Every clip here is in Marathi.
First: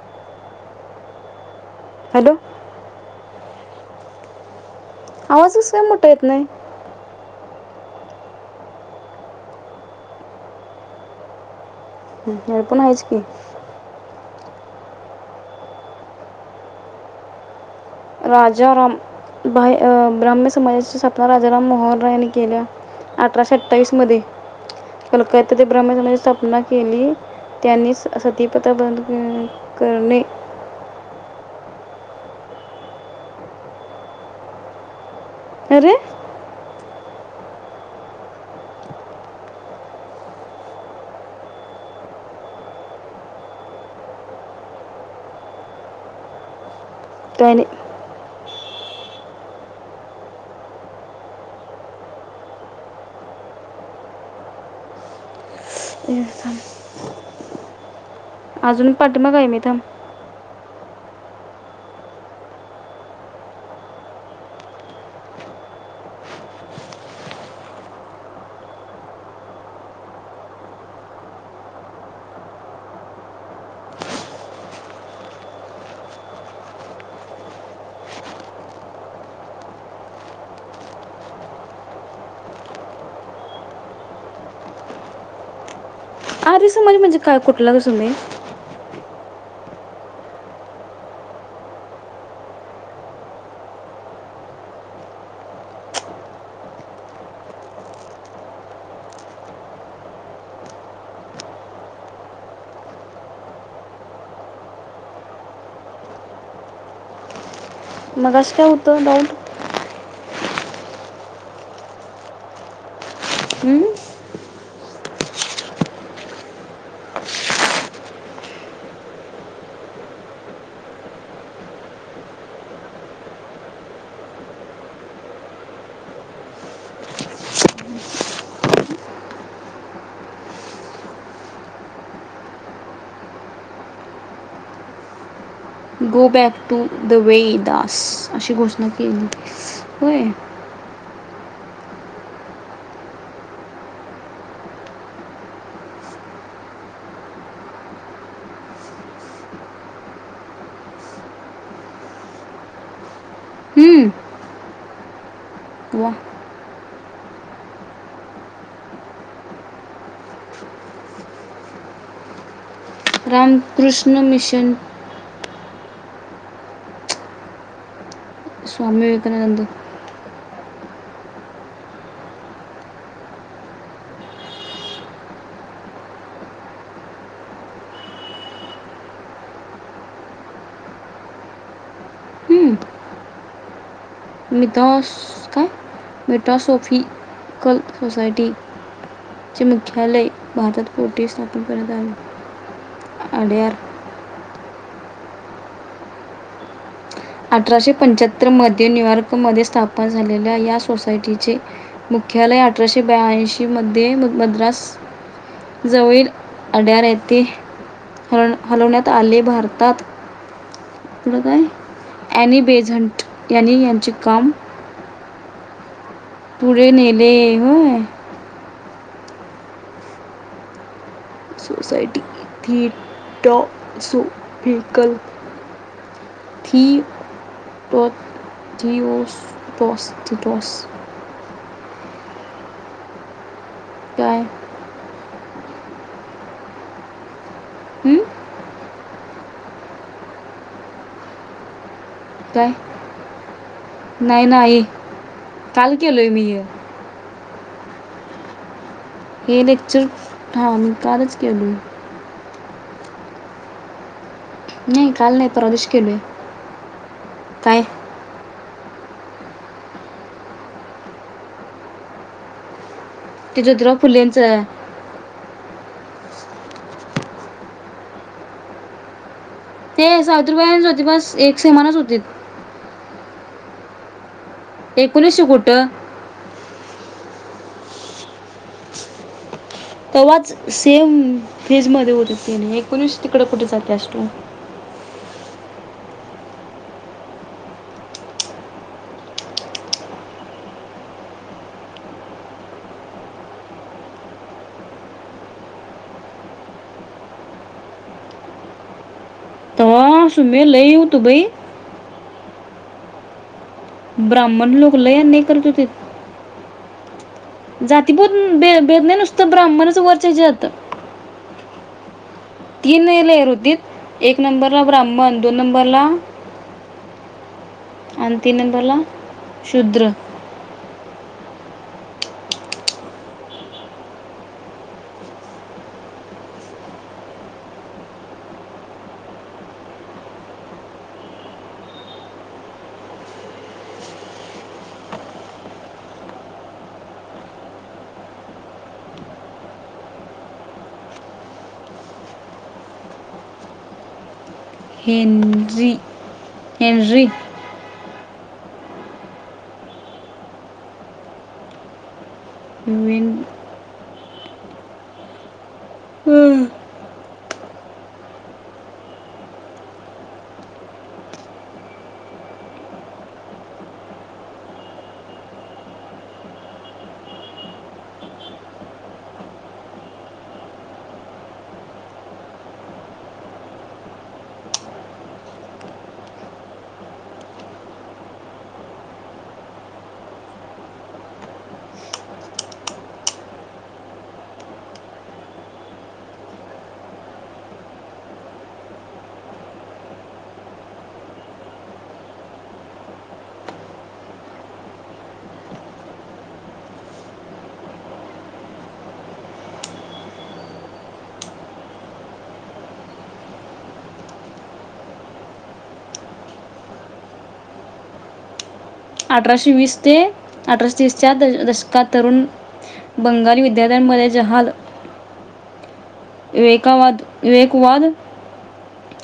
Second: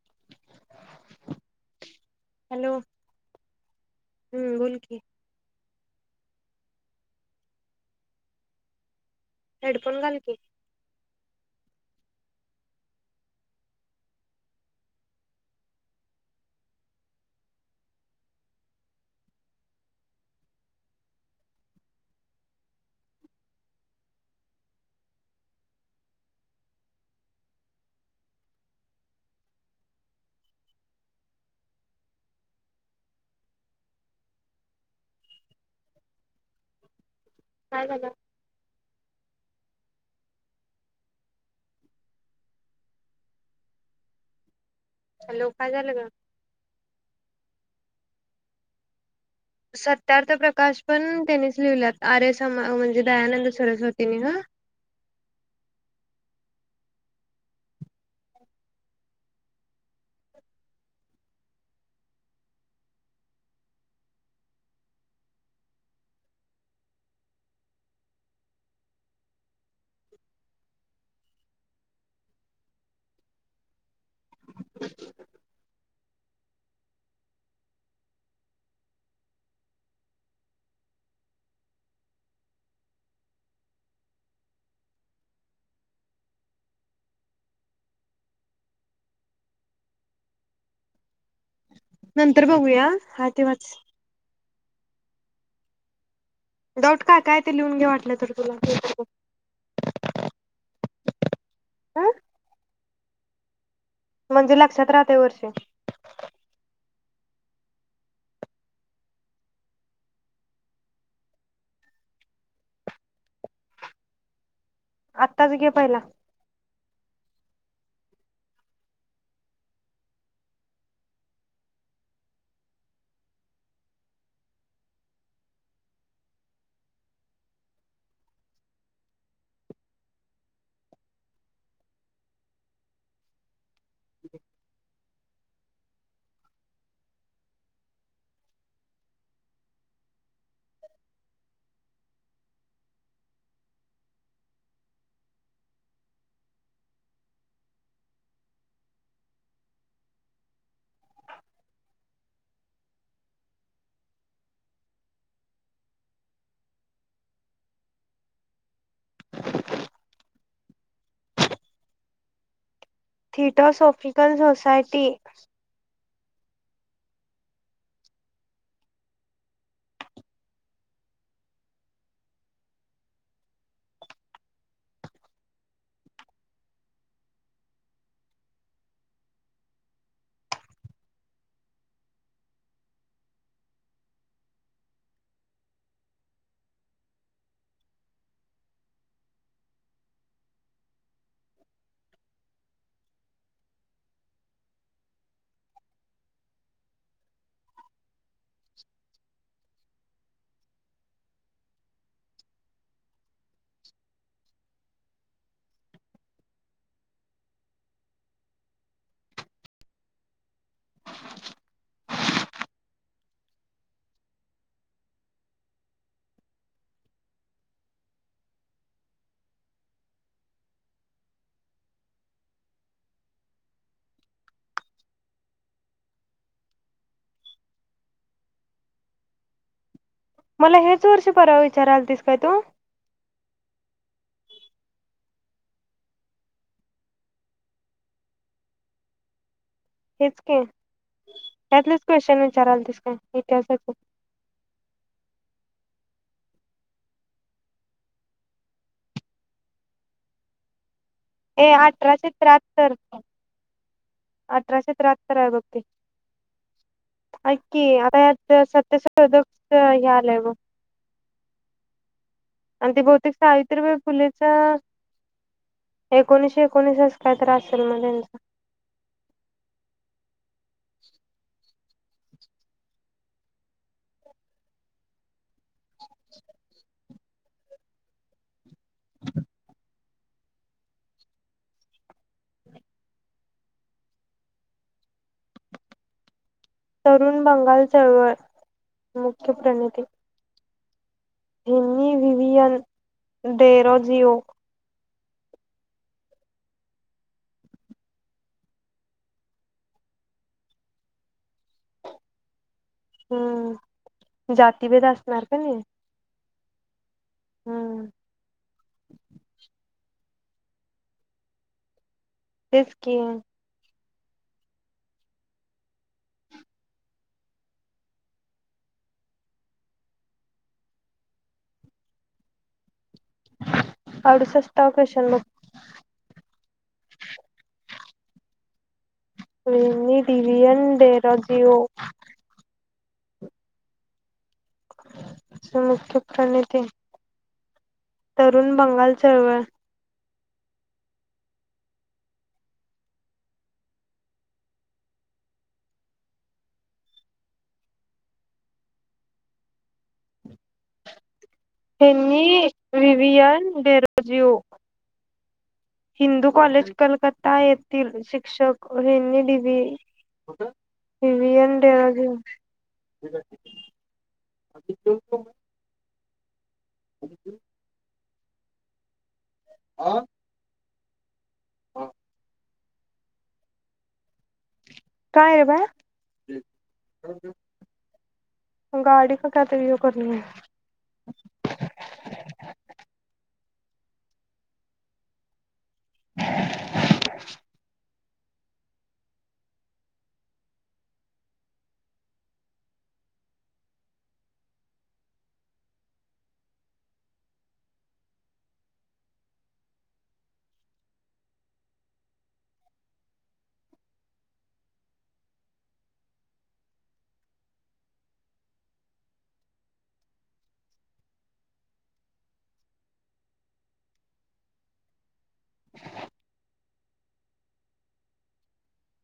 [inaudible] हॅलो हम्म बोलकी आवाज कसा काय मोठा येत नाय? हेडफोन घाल की हेडफोन हायच की राजाराम बा ब्रा्म समाजाची स्थापना राजाराम मोहन राय यांनी केल्या. अठराशे अठ्ठावीस मध्ये कलकात्या ते ब्राह्म समाजाची स्थापना केली त्यांनी सतीप्रथा बंद करणे. अरे काय झालं? हैलो काय झालं ग. [unintelligible] सत्यार्थ प्रकाश पण त्यानिच लिवल्यात आर्य समा म्हणजे दयानंद सरस्वतीनी ह हे थांब. अजून पाठीमागं हाय मी थांब आर्य समाज म्हणजे काय कुठलं ‌ग सुमे नंतर बघूया हा तेव्हाच डाऊट काय काय ते लिहून घे वाटलं तर तुला हा म्हणजे लक्षात राहतय वर्षी मगाशी काय होतं डाऊट हम्म आत्ताच घे पहिला गो बॅक टू द वे दास अशी घोषणा केली. होय हम्म वा Ramakrishna theosophical mission society Swami Vivekananda मिटावोस काय? मिटोसोफि कल सोसायटीचे मुख्यालय भारतात कोठे स्थापन करण्यात आले आलेर अठराशे पंच्याह तर मध्य न्यूयॉर्कमध्ये स्था झालेल्या या सोसायटीचे मुख्यालय अठराशे ब्यांऐशी मध्ये मद्रास जवळील अड्यार येथे ह हलवण्यात आले. भारतात पुढं काय? ॲनी बेझंट यांनी यांचे काम पुढे नेले होय. सोसायटी थि टॉप सो थिकल थि तो जिओ तोस मला हेच वर्ष परावेय विचार आलतिस काय तू. काय? हं? हेच की त्यातलंच क्वेशचन काय विचाराल आलतीस का इतिहासाच नाही नाही काल केलय मीये हे लेक्चर थाव ए अठराशे त्र्या तर अठराशे नाही काल त्र्याहत्तर नाही हाय बग परवा ते. दिवशी केलोय ऐक काय की आता ह्या सत्य [unintelligible] हे आलंय बग आणि ते भ ते ज्योतिराव सावित्रीबाई फुलेचा फुलेंचं एकोणिशे एकोणीस अस काय तर असल मग त्यांचं. ते सावत्रीबाई ज्योतिबास एक समानच होतीत. एकोणीशे कुट [inaudible] तवाच सेम फेज मध्ये होते तेनी, एकोणीस तिकड कुठ जात्यास तू. तरुण बंगाल चळवळ मुख्य प्रणिती. हिनी विविएन डेरोजिओ. अ सुम्मे लई हुतं बई. हम्म. ब्राह्मण लोक जातीभेद लय अन्याय असणार का करत नाही होतीत. हम्म जातीबोध बे वेदने नुसतं ब्राह्मणच वरचे जात. तेच तीनने की लेयर् हुतीत. एक नंबरला ब्राह्मण, दोन नंबरला अन तीन नंबरला शूद्र. अडुसष्टावा क्वेश्चन बघ? रिनी डिवएन डेरोजिओ. अच्छा मुख्य प्रणिधी? तरुण बंगाल चळवळ. Henry Henry. हेनी वेन- विवियन डेरोजिओ. हिंदू अं, कॉलेज कलकत्ता येथील शिक्षक हेनी डीव्ही डिव्हियन डेरोजिओ [inaudible] आ? काय हाय रे बाहेर? गाडी का कायतरी करणिये. [inaudible] अठराशे वीस ते अठराशे तीसच्या दशकात तरुण बंगाली विद्यालयांमध्ये जहाल [inaudible] विवेकावाद, विवेकवाद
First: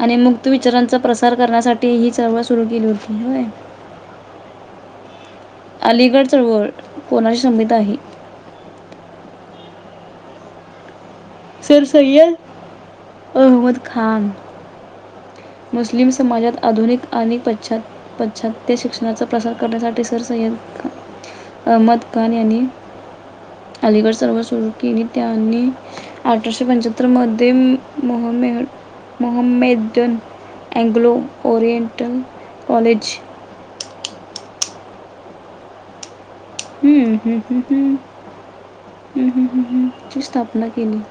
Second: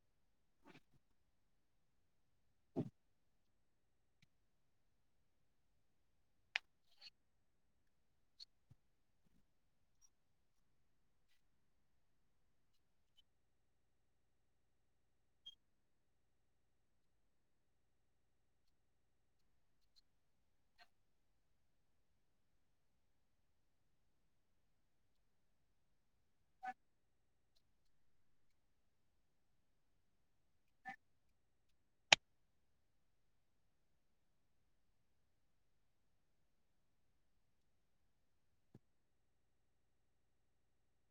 आणि मुक्त विचारांचा प्रसार करण्यासाठी हि चळवळ सुरू केली होती. व्हय अलीगड चळवळ कोणाशी समीत आहे? सीर सय्यद, अहमद खान. मुस्लिम समाजात आधुनिक आणि पाश्चात् पश्चात्य शिक्षणाचा प्रसार करण्यासाठी सर सय्यद खा- अहमद खान यांनी अलीगड चळवळ सुरू केली. त्यांनी अठराशे पंच्याहत्तरमध्ये मोहमेद मोहम्मेदून अँंग्लो ओरिएनटल कॉलेज. हम्म हम्म हम्म हम्म हम्म हम्म हम्म ची स्थापना केली.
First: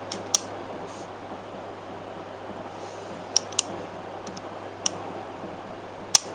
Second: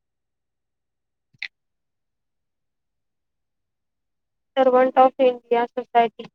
Servant of India society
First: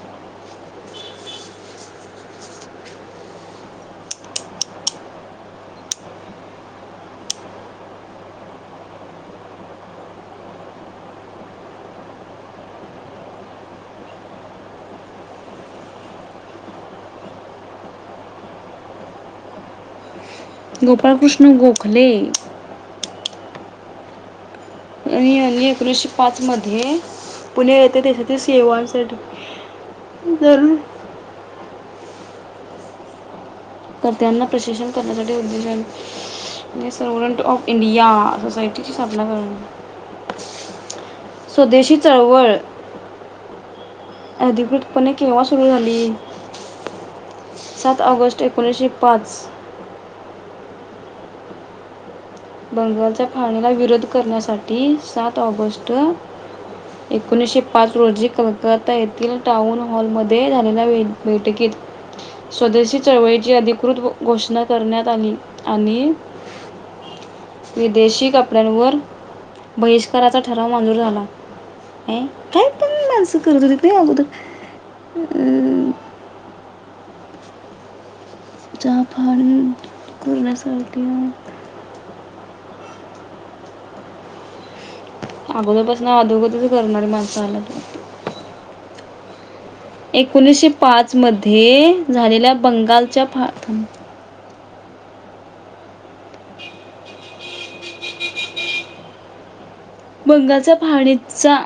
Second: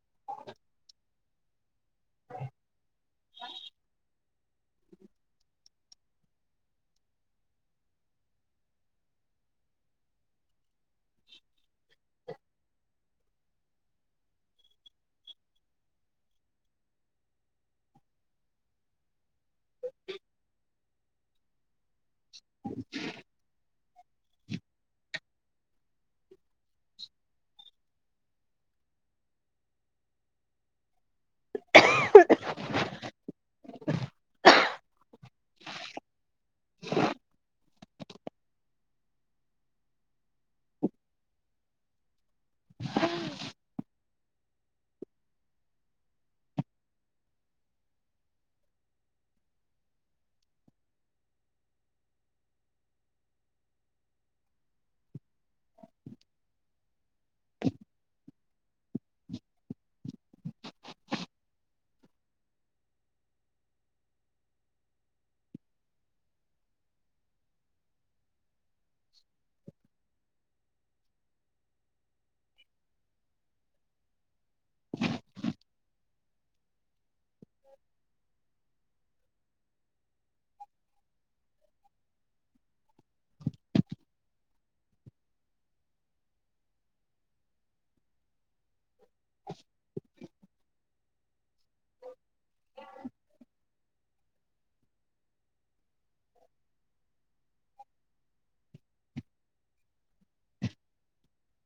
[unintelligible] [unintelligible] [unintelligible] Gopal Krishna गोप [inaudible] आणि यांनी एकोणीशे पाच मध्ये पुणे येेते देशील सेवा जर कर्त्यांना प्रशिक्षण करण्यासाठी उद्देशाने म्हणजे सर्वंट ऑफ इंडिया सोसायटीची स्थापना करण स्वदेशी चळवळ अधिकृतपणे केव्हा सुरू झाली? सात ऑगस्ट एकोणीशे पाच. बंगालच्या फाळणीला विरोध करण्यासाठी सात ऑगस्ट एकोणीशे पाच रोजी कलकाता येथे टाउन हॉलमध्ये झालेल्या बैठकीत स्वदेशी चळवळीची अधिकृत घोषणा करण्यात आली आणि विदेशी कपड्यांवर बहिष्काराचा ठराव मंजूर झाला अँ काय पण मानस करत होतीत नई अगोदर अं [inaudible] चहा फान करण्यासाठीअ अगोदरपासन अदोगरच करणारी माणस आल्यात एकोणीशे पाच मध ये झालेल्या बंगालच्या फाळ थांब बंगालच्या फाळणीचा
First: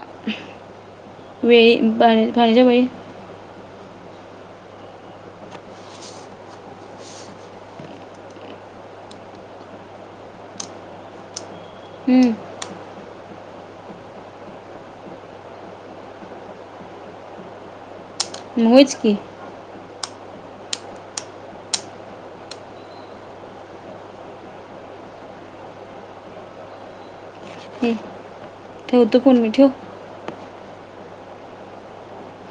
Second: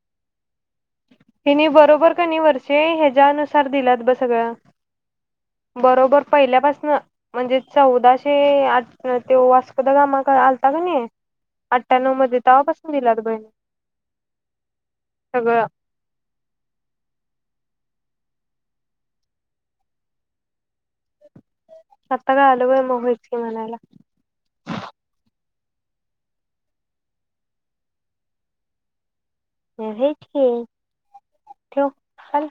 हेनी वेळी बरोबर क नई फाळणीच्या वर्षे वेळी ह्याच्यानुसार दिल्यात. बघ सगळं बरोबर पहिल्यापासन म्हणजे चौदाशे आठ ते वास्कोद गामा आलता कनी अठ्ठ्या्णव हम्म, मध्ये तवापासून दिल्यात ब हे सगळ म होयच की. आता काय आलवय मग व्हयच की म्हणायला. हम्म ठेव हम्म हेच की ठेव हल